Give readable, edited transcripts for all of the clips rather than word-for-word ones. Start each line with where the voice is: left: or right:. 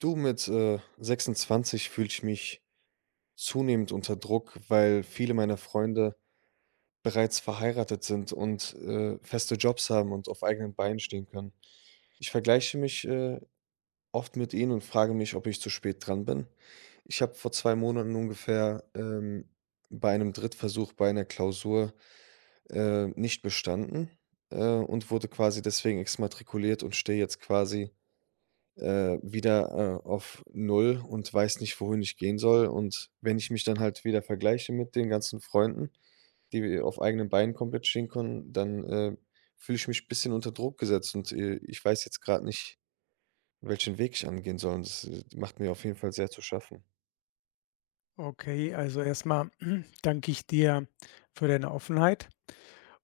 right: Du, mit 26 fühle ich mich zunehmend unter Druck, weil viele meiner Freunde bereits verheiratet sind und feste Jobs haben und auf eigenen Beinen stehen können. Ich vergleiche mich oft mit ihnen und frage mich, ob ich zu spät dran bin. Ich habe vor 2 Monaten ungefähr bei einem Drittversuch bei einer Klausur nicht bestanden und wurde quasi deswegen exmatrikuliert und stehe jetzt quasi wieder auf null und weiß nicht, wohin ich gehen soll. Und wenn ich mich dann halt wieder vergleiche mit den ganzen Freunden, die auf eigenen Beinen komplett stehen können, dann fühle ich mich 'n bisschen unter Druck gesetzt und ich weiß jetzt gerade nicht, welchen Weg ich angehen soll und das macht mir auf jeden Fall sehr zu schaffen.
left: Okay, also erstmal danke ich dir für deine Offenheit.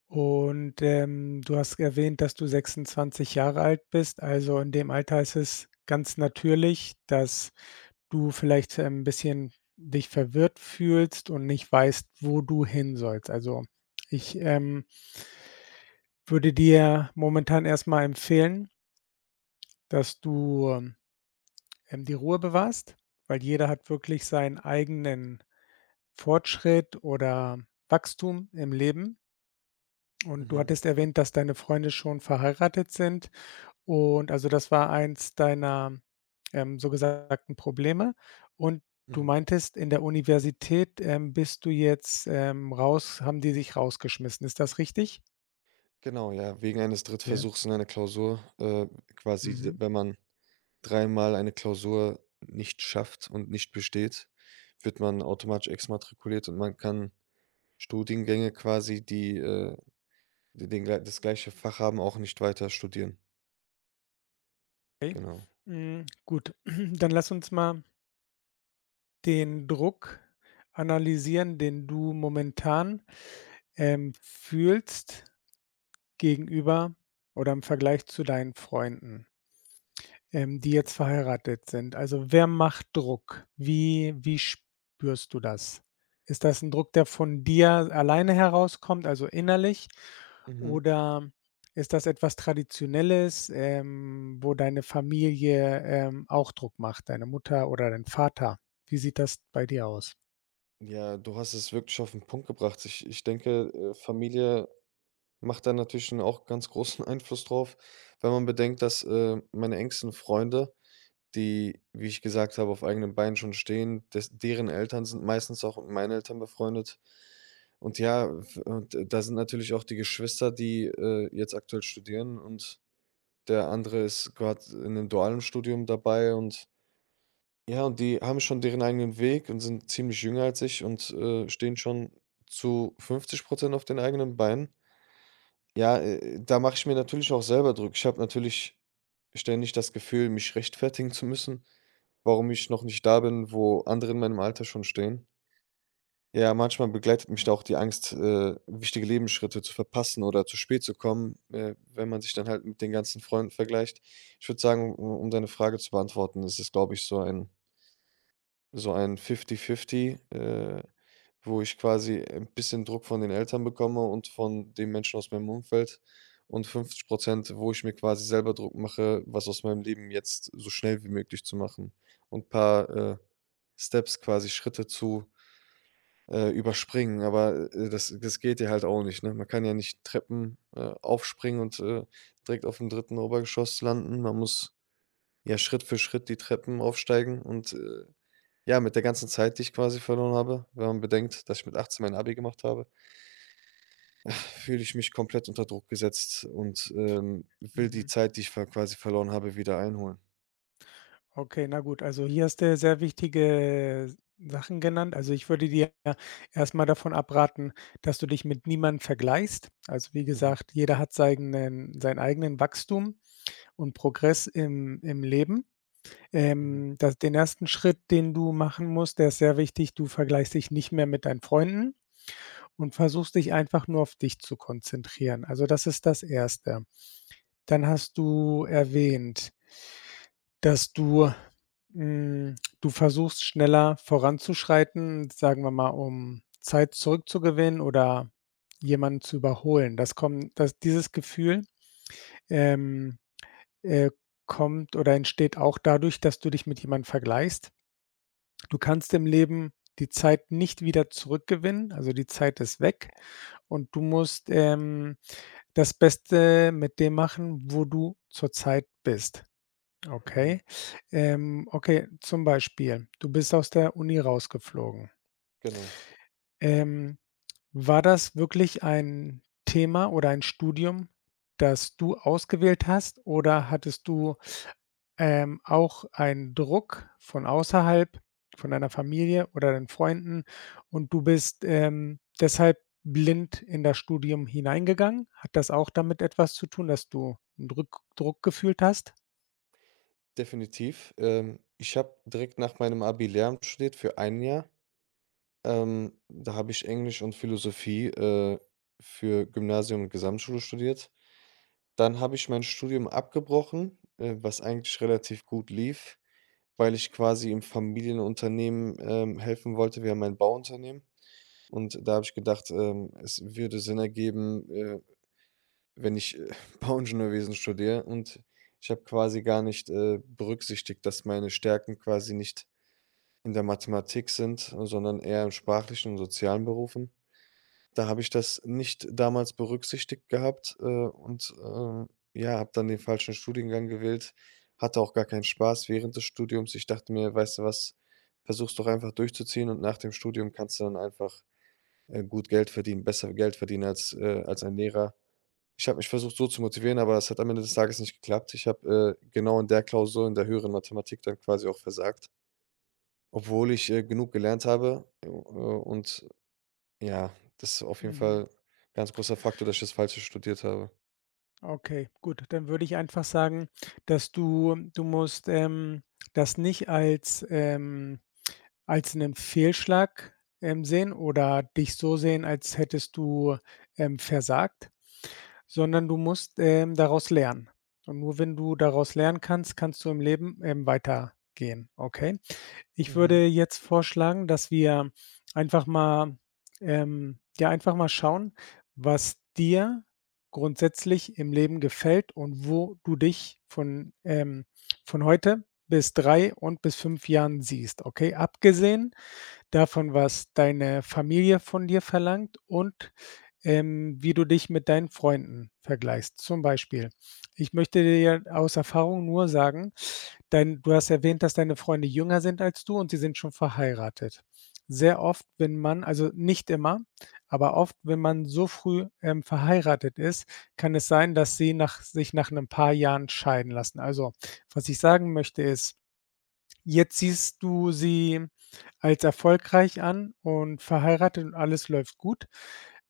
left: Und du hast erwähnt, dass du 26 Jahre alt bist. Also in dem Alter ist es ganz natürlich, dass du vielleicht ein bisschen dich verwirrt fühlst und nicht weißt, wo du hin sollst. Also ich würde dir momentan erstmal empfehlen, dass du die Ruhe bewahrst, weil jeder hat wirklich seinen eigenen Fortschritt oder Wachstum im Leben. Und du
right: Mhm,
left: hattest erwähnt, dass deine Freunde schon verheiratet sind. Und also das war eins deiner, so gesagten Probleme. Und du
right: mhm.
left: meintest, in der Universität, bist du jetzt, raus, haben die dich rausgeschmissen. Ist das richtig?
right: Genau, ja, wegen eines
left: Ja.
right: Drittversuchs in einer Klausur quasi, d
left: Mhm.
right: wenn man dreimal eine Klausur nicht schafft und nicht besteht, wird man automatisch exmatrikuliert und man kann Studiengänge quasi, die, die den glei das gleiche Fach haben, auch nicht weiter studieren.
left: Okay.
right: Genau.
left: Hm, gut. Dann lass uns mal den Druck analysieren, den du momentan, fühlst. Gegenüber oder im Vergleich zu deinen Freunden, die jetzt verheiratet sind? Also, wer macht Druck? Wie spürst du das? Ist das ein Druck, der von dir alleine herauskommt, also innerlich?
right: Mhm.
left: Oder ist das etwas Traditionelles, wo deine Familie, auch Druck macht, deine Mutter oder dein Vater? Wie sieht das bei dir aus?
right: Ja, du hast es wirklich auf 'n Punkt gebracht. Ich denke, Familie macht da natürlich 'n auch ganz großen Einfluss drauf, wenn man bedenkt, dass meine engsten Freunde, die, wie ich gesagt habe, auf eigenen Beinen schon stehen, des deren Eltern sind meistens auch mit meinen Eltern befreundet. Und ja, f und da sind natürlich auch die Geschwister, die jetzt aktuell studieren und der andere ist gerade in einem dualen Studium dabei und ja, und die haben schon deren eigenen Weg und sind ziemlich jünger als ich und stehen schon zu 50 auf den eigenen Beinen. Ja, da mache ich mir natürlich auch selber Druck. Ich habe natürlich ständig das Gefühl, mich rechtfertigen zu müssen, warum ich noch nicht da bin, wo andere in meinem Alter schon stehen. Ja, manchmal begleitet mich da auch die Angst, wichtige Lebensschritte zu verpassen oder zu spät zu kommen, wenn man sich dann halt mit den ganzen Freunden vergleicht. Ich würde sagen, um deine Frage zu beantworten, ist es, glaube ich, so ein 50-50, wo ich quasi ein bisschen Druck von den Eltern bekomme und von den Menschen aus meinem Umfeld und 50%, wo ich mir quasi selber Druck mache, was aus meinem Leben jetzt so schnell wie möglich zu machen und ein paar Steps, quasi Schritte zu überspringen, aber das geht ja halt auch nicht, ne? Man kann ja nicht Treppen aufspringen und direkt auf dem dritten Obergeschoss landen. Man muss ja Schritt für Schritt die Treppen aufsteigen und ja, mit der ganzen Zeit, die ich quasi verloren habe, wenn man bedenkt, dass ich mit 18 mein Abi gemacht habe, fühle ich mich komplett unter Druck gesetzt und will die
left: Mhm.
right: Zeit, die ich ver quasi verloren habe, wieder einholen.
left: Okay, na gut, also hier hast du ja sehr wichtige Sachen genannt. Also ich würde dir erst mal davon abraten, dass du dich mit niemandem vergleichst. Also wie
right: Mhm,
left: gesagt, jeder hat seinen, seinen eigenen Wachstum und Progress im, im Leben.
right: mhm,
left: Das, den ersten Schritt, den du machen musst, der ist sehr wichtig. Du vergleichst dich nicht mehr mit deinen Freunden und versuchst dich einfach nur auf dich zu konzentrieren. Also das ist das Erste. Dann hast du erwähnt, dass du hm, du versuchst, schneller voranzuschreiten, sagen wir mal, um Zeit zurückzugewinnen oder jemanden zu überholen. Das dieses Gefühl, ähm, äh, kommt oder entsteht auch dadurch, dass du dich mit jemandem vergleichst. Du kannst im Leben die Zeit nicht wieder zurückgewinnen, also die Zeit ist weg und du musst, das Beste mit dem machen, wo du zurzeit bist.
right: mhm,
left: Okay. Okay, zum Beispiel, du bist aus der Uni rausgeflogen.
right: genau.
left: Ähm, War das wirklich ein Thema oder ein Studium, das du ausgewählt hast? Oder hattest du, auch einen Druck von außerhalb, von deiner Familie oder deinen Freunden und du bist, deshalb blind in das Studium hineingegangen? Hat das auch damit etwas zu tun, dass du 'n Drück Druck gefühlt hast?
right: Definitiv. Ich habe direkt nach meinem Abi Lehramt studiert für ein Jahr. Da habe ich Englisch und Philosophie, für Gymnasium und Gesamtschule studiert. Dann habe ich mein Studium abgebrochen, was eigentlich relativ gut lief, weil ich quasi im Familienunternehmen helfen wollte. Wir haben ein Bauunternehmen und da habe ich gedacht, es würde Sinn ergeben, wenn ich Bauingenieurwesen studiere und ich habe quasi gar nicht berücksichtigt, dass meine Stärken quasi nicht in der Mathematik sind, sondern eher im sprachlichen und sozialen Berufen. Da habe ich das nicht damals berücksichtigt gehabt, und ja, habe dann den falschen Studiengang gewählt. Hatte auch gar keinen Spaß während des Studiums. Ich dachte mir: „Weißt du was, versuch's doch einfach durchzuziehen und nach dem Studium kannst du dann einfach gut Geld verdienen, besser Geld verdienen als ein Lehrer." Ich habe mich versucht, so zu motivieren, aber es hat am Ende des Tages nicht geklappt. Ich habe genau in der Klausur in der höheren Mathematik dann quasi auch versagt, obwohl ich genug gelernt habe und ja, das ist auf jeden
left: Mhm.
right: Fall ein ganz großer Faktor, dass ich das Falsche studiert habe.
left: Okay, gut. Dann würde ich einfach sagen, dass du musst, das nicht als, als einen Fehlschlag, sehen oder dich so sehen, als hättest du, versagt, sondern du musst, daraus lernen. Und nur wenn du daraus lernen kannst, kannst du im Leben, weitergehen, okay? Ich
right: Mhm,
left: würde jetzt vorschlagen, dass wir einfach mal ja, einfach mal schauen, was dir grundsätzlich im Leben gefällt und wo du dich von, von heute bis 3 und bis 5 Jahren siehst, okay? Abgesehen davon, was deine Familie von dir verlangt und wie du dich mit deinen Freunden vergleichst. Zum Beispiel, ich möchte dir aus Erfahrung nur sagen, dein du hast erwähnt, dass deine Freunde jünger sind als du und sie sind schon verheiratet. Sehr oft, wenn man, also nicht immer, aber oft, wenn man so früh, verheiratet ist, kann es sein, dass sie nach sich nach 'nem paar Jahren scheiden lassen. Also, was ich sagen möchte, ist: Jetzt siehst du sie als erfolgreich an und verheiratet und alles läuft gut,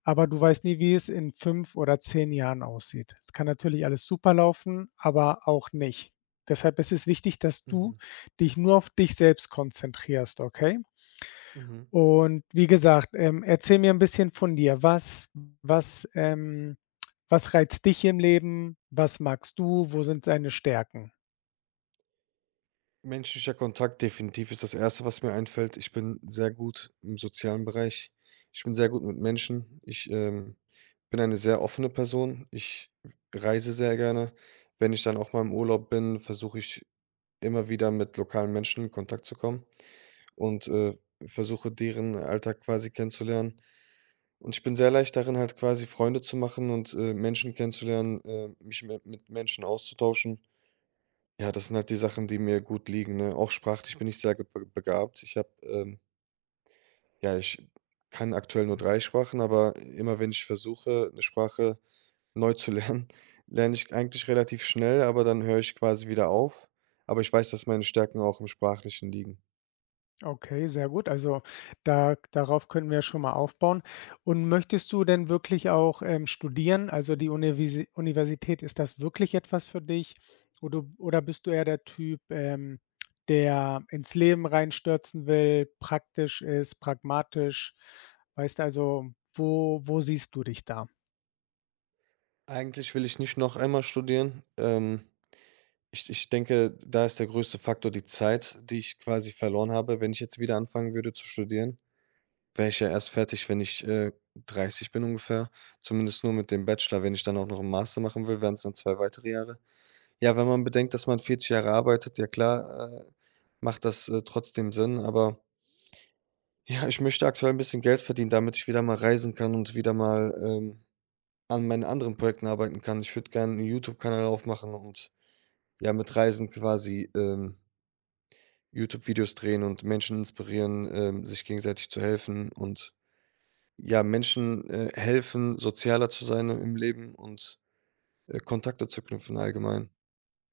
left: aber du weißt nie, wie es in 5 oder 10 Jahren aussieht. Es kann natürlich alles super laufen, aber auch nicht. Deshalb ist es wichtig, dass du
right: mhm,
left: dich nur auf dich selbst konzentrierst, okay?
right: mhm.
left: Und wie gesagt, erzähl mir ein bisschen von dir. Was, was reizt dich im Leben? Was magst du? Wo sind deine Stärken?
right: Menschlicher Kontakt definitiv ist das Erste, was mir einfällt. Ich bin sehr gut im sozialen Bereich. Ich bin sehr gut mit Menschen. Ich bin eine sehr offene Person. Ich reise sehr gerne. Wenn ich dann auch mal im Urlaub bin, versuche ich immer wieder mit lokalen Menschen in Kontakt zu kommen und versuche deren Alltag quasi kennenzulernen. Und ich bin sehr leicht darin, halt quasi Freunde zu machen und Menschen kennenzulernen, mich mi mit Menschen auszutauschen. Ja, das sind halt die Sachen, die mir gut liegen, ne? Auch sprachlich bin ich sehr ge be begabt. Ich habe ja, ich kann aktuell nur 3 Sprachen, aber immer wenn ich versuche, eine Sprache neu zu lernen, lerne ich eigentlich relativ schnell, aber dann höre ich quasi wieder auf. Aber ich weiß, dass meine Stärken auch im Sprachlichen liegen.
left: Okay, sehr gut. Also, da darauf können wir ja schon mal aufbauen. Und möchtest du denn wirklich auch, studieren? Also, die Univisi Universität, ist das wirklich etwas für dich? Oder bist du eher der Typ, der ins Leben reinstürzen will, praktisch ist, pragmatisch? Weißt du, also, wo siehst du dich da?
right: Eigentlich will ich nicht noch einmal studieren. Ich denke, da ist der größte Faktor die Zeit, die ich quasi verloren habe. Wenn ich jetzt wieder anfangen würde zu studieren, wäre ich ja erst fertig, wenn ich 30 bin ungefähr, zumindest nur mit dem Bachelor. Wenn ich dann auch noch einen Master machen will, wären es dann 2 weitere Jahre. Ja, wenn man bedenkt, dass man 40 Jahre arbeitet, ja klar, macht das trotzdem Sinn, aber ja, ich möchte aktuell ein bisschen Geld verdienen, damit ich wieder mal reisen kann und wieder mal an meinen anderen Projekten arbeiten kann. Ich würde gerne einen YouTube-Kanal aufmachen und ja, mit Reisen quasi YouTube-Videos drehen und Menschen inspirieren, sich gegenseitig zu helfen und ja, Menschen helfen, sozialer zu sein im Leben und Kontakte zu knüpfen allgemein.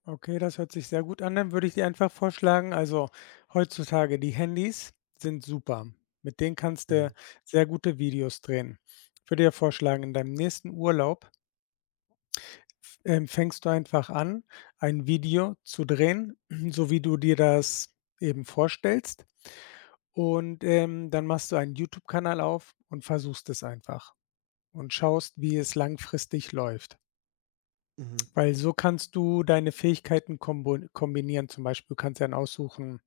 left: Okay, das hört sich sehr gut an. Dann würde ich dir einfach vorschlagen, also heutzutage die Handys sind super. Mit denen kannst du
right: Mhm,
left: sehr gute Videos drehen. Ich würde dir vorschlagen, in deinem nächsten Urlaub fängst du einfach an, ein Video zu drehen, so wie du dir das eben vorstellst. Und dann machst du einen YouTube-Kanal auf und versuchst es einfach und schaust, wie es langfristig läuft.
right: mhm,
left: Weil so kannst du deine Fähigkeiten kombon kombinieren. Zum Beispiel, du kannst dir dann aussuchen,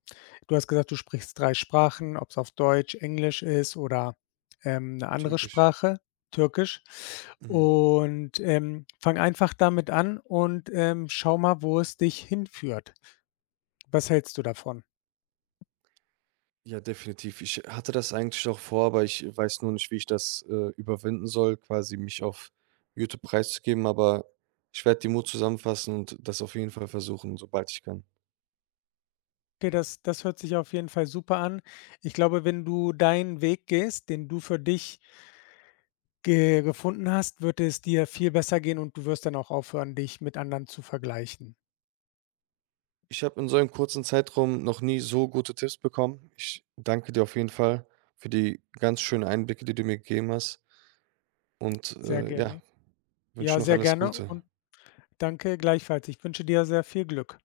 left: du hast gesagt, du sprichst 3 Sprachen, ob's auf Deutsch, Englisch ist oder, 'ne andere
right: Türkisch.
left: Sprache, Türkisch.
right: Mhm.
left: Und, fang einfach damit an und, schau mal, wo es dich hinführt. Was hältst du davon?
right: Ja, definitiv. Ich hatte das eigentlich auch vor, aber ich weiß nur nicht, wie ich das überwinden soll, quasi mich auf YouTube preiszugeben, aber ich werde den Mut zusammenfassen und das auf jeden Fall versuchen, sobald ich kann.
left: Okay, das hört sich auf jeden Fall super an. Ich glaube, wenn du deinen Weg gehst, den du für dich ge gefunden hast, wird es dir viel besser gehen und du wirst dann auch aufhören, dich mit anderen zu vergleichen.
right: Ich habe in so einem kurzen Zeitraum noch nie so gute Tipps bekommen. Ich danke dir auf jeden Fall für die ganz schönen Einblicke, die du mir gegeben hast und
left: Sehr
right: ja,
left: gerne.
right: wünsche
left: Ja,
right: noch
left: sehr
right: alles
left: gerne
right: Gute.
left: und danke gleichfalls. Ich wünsche dir sehr viel Glück.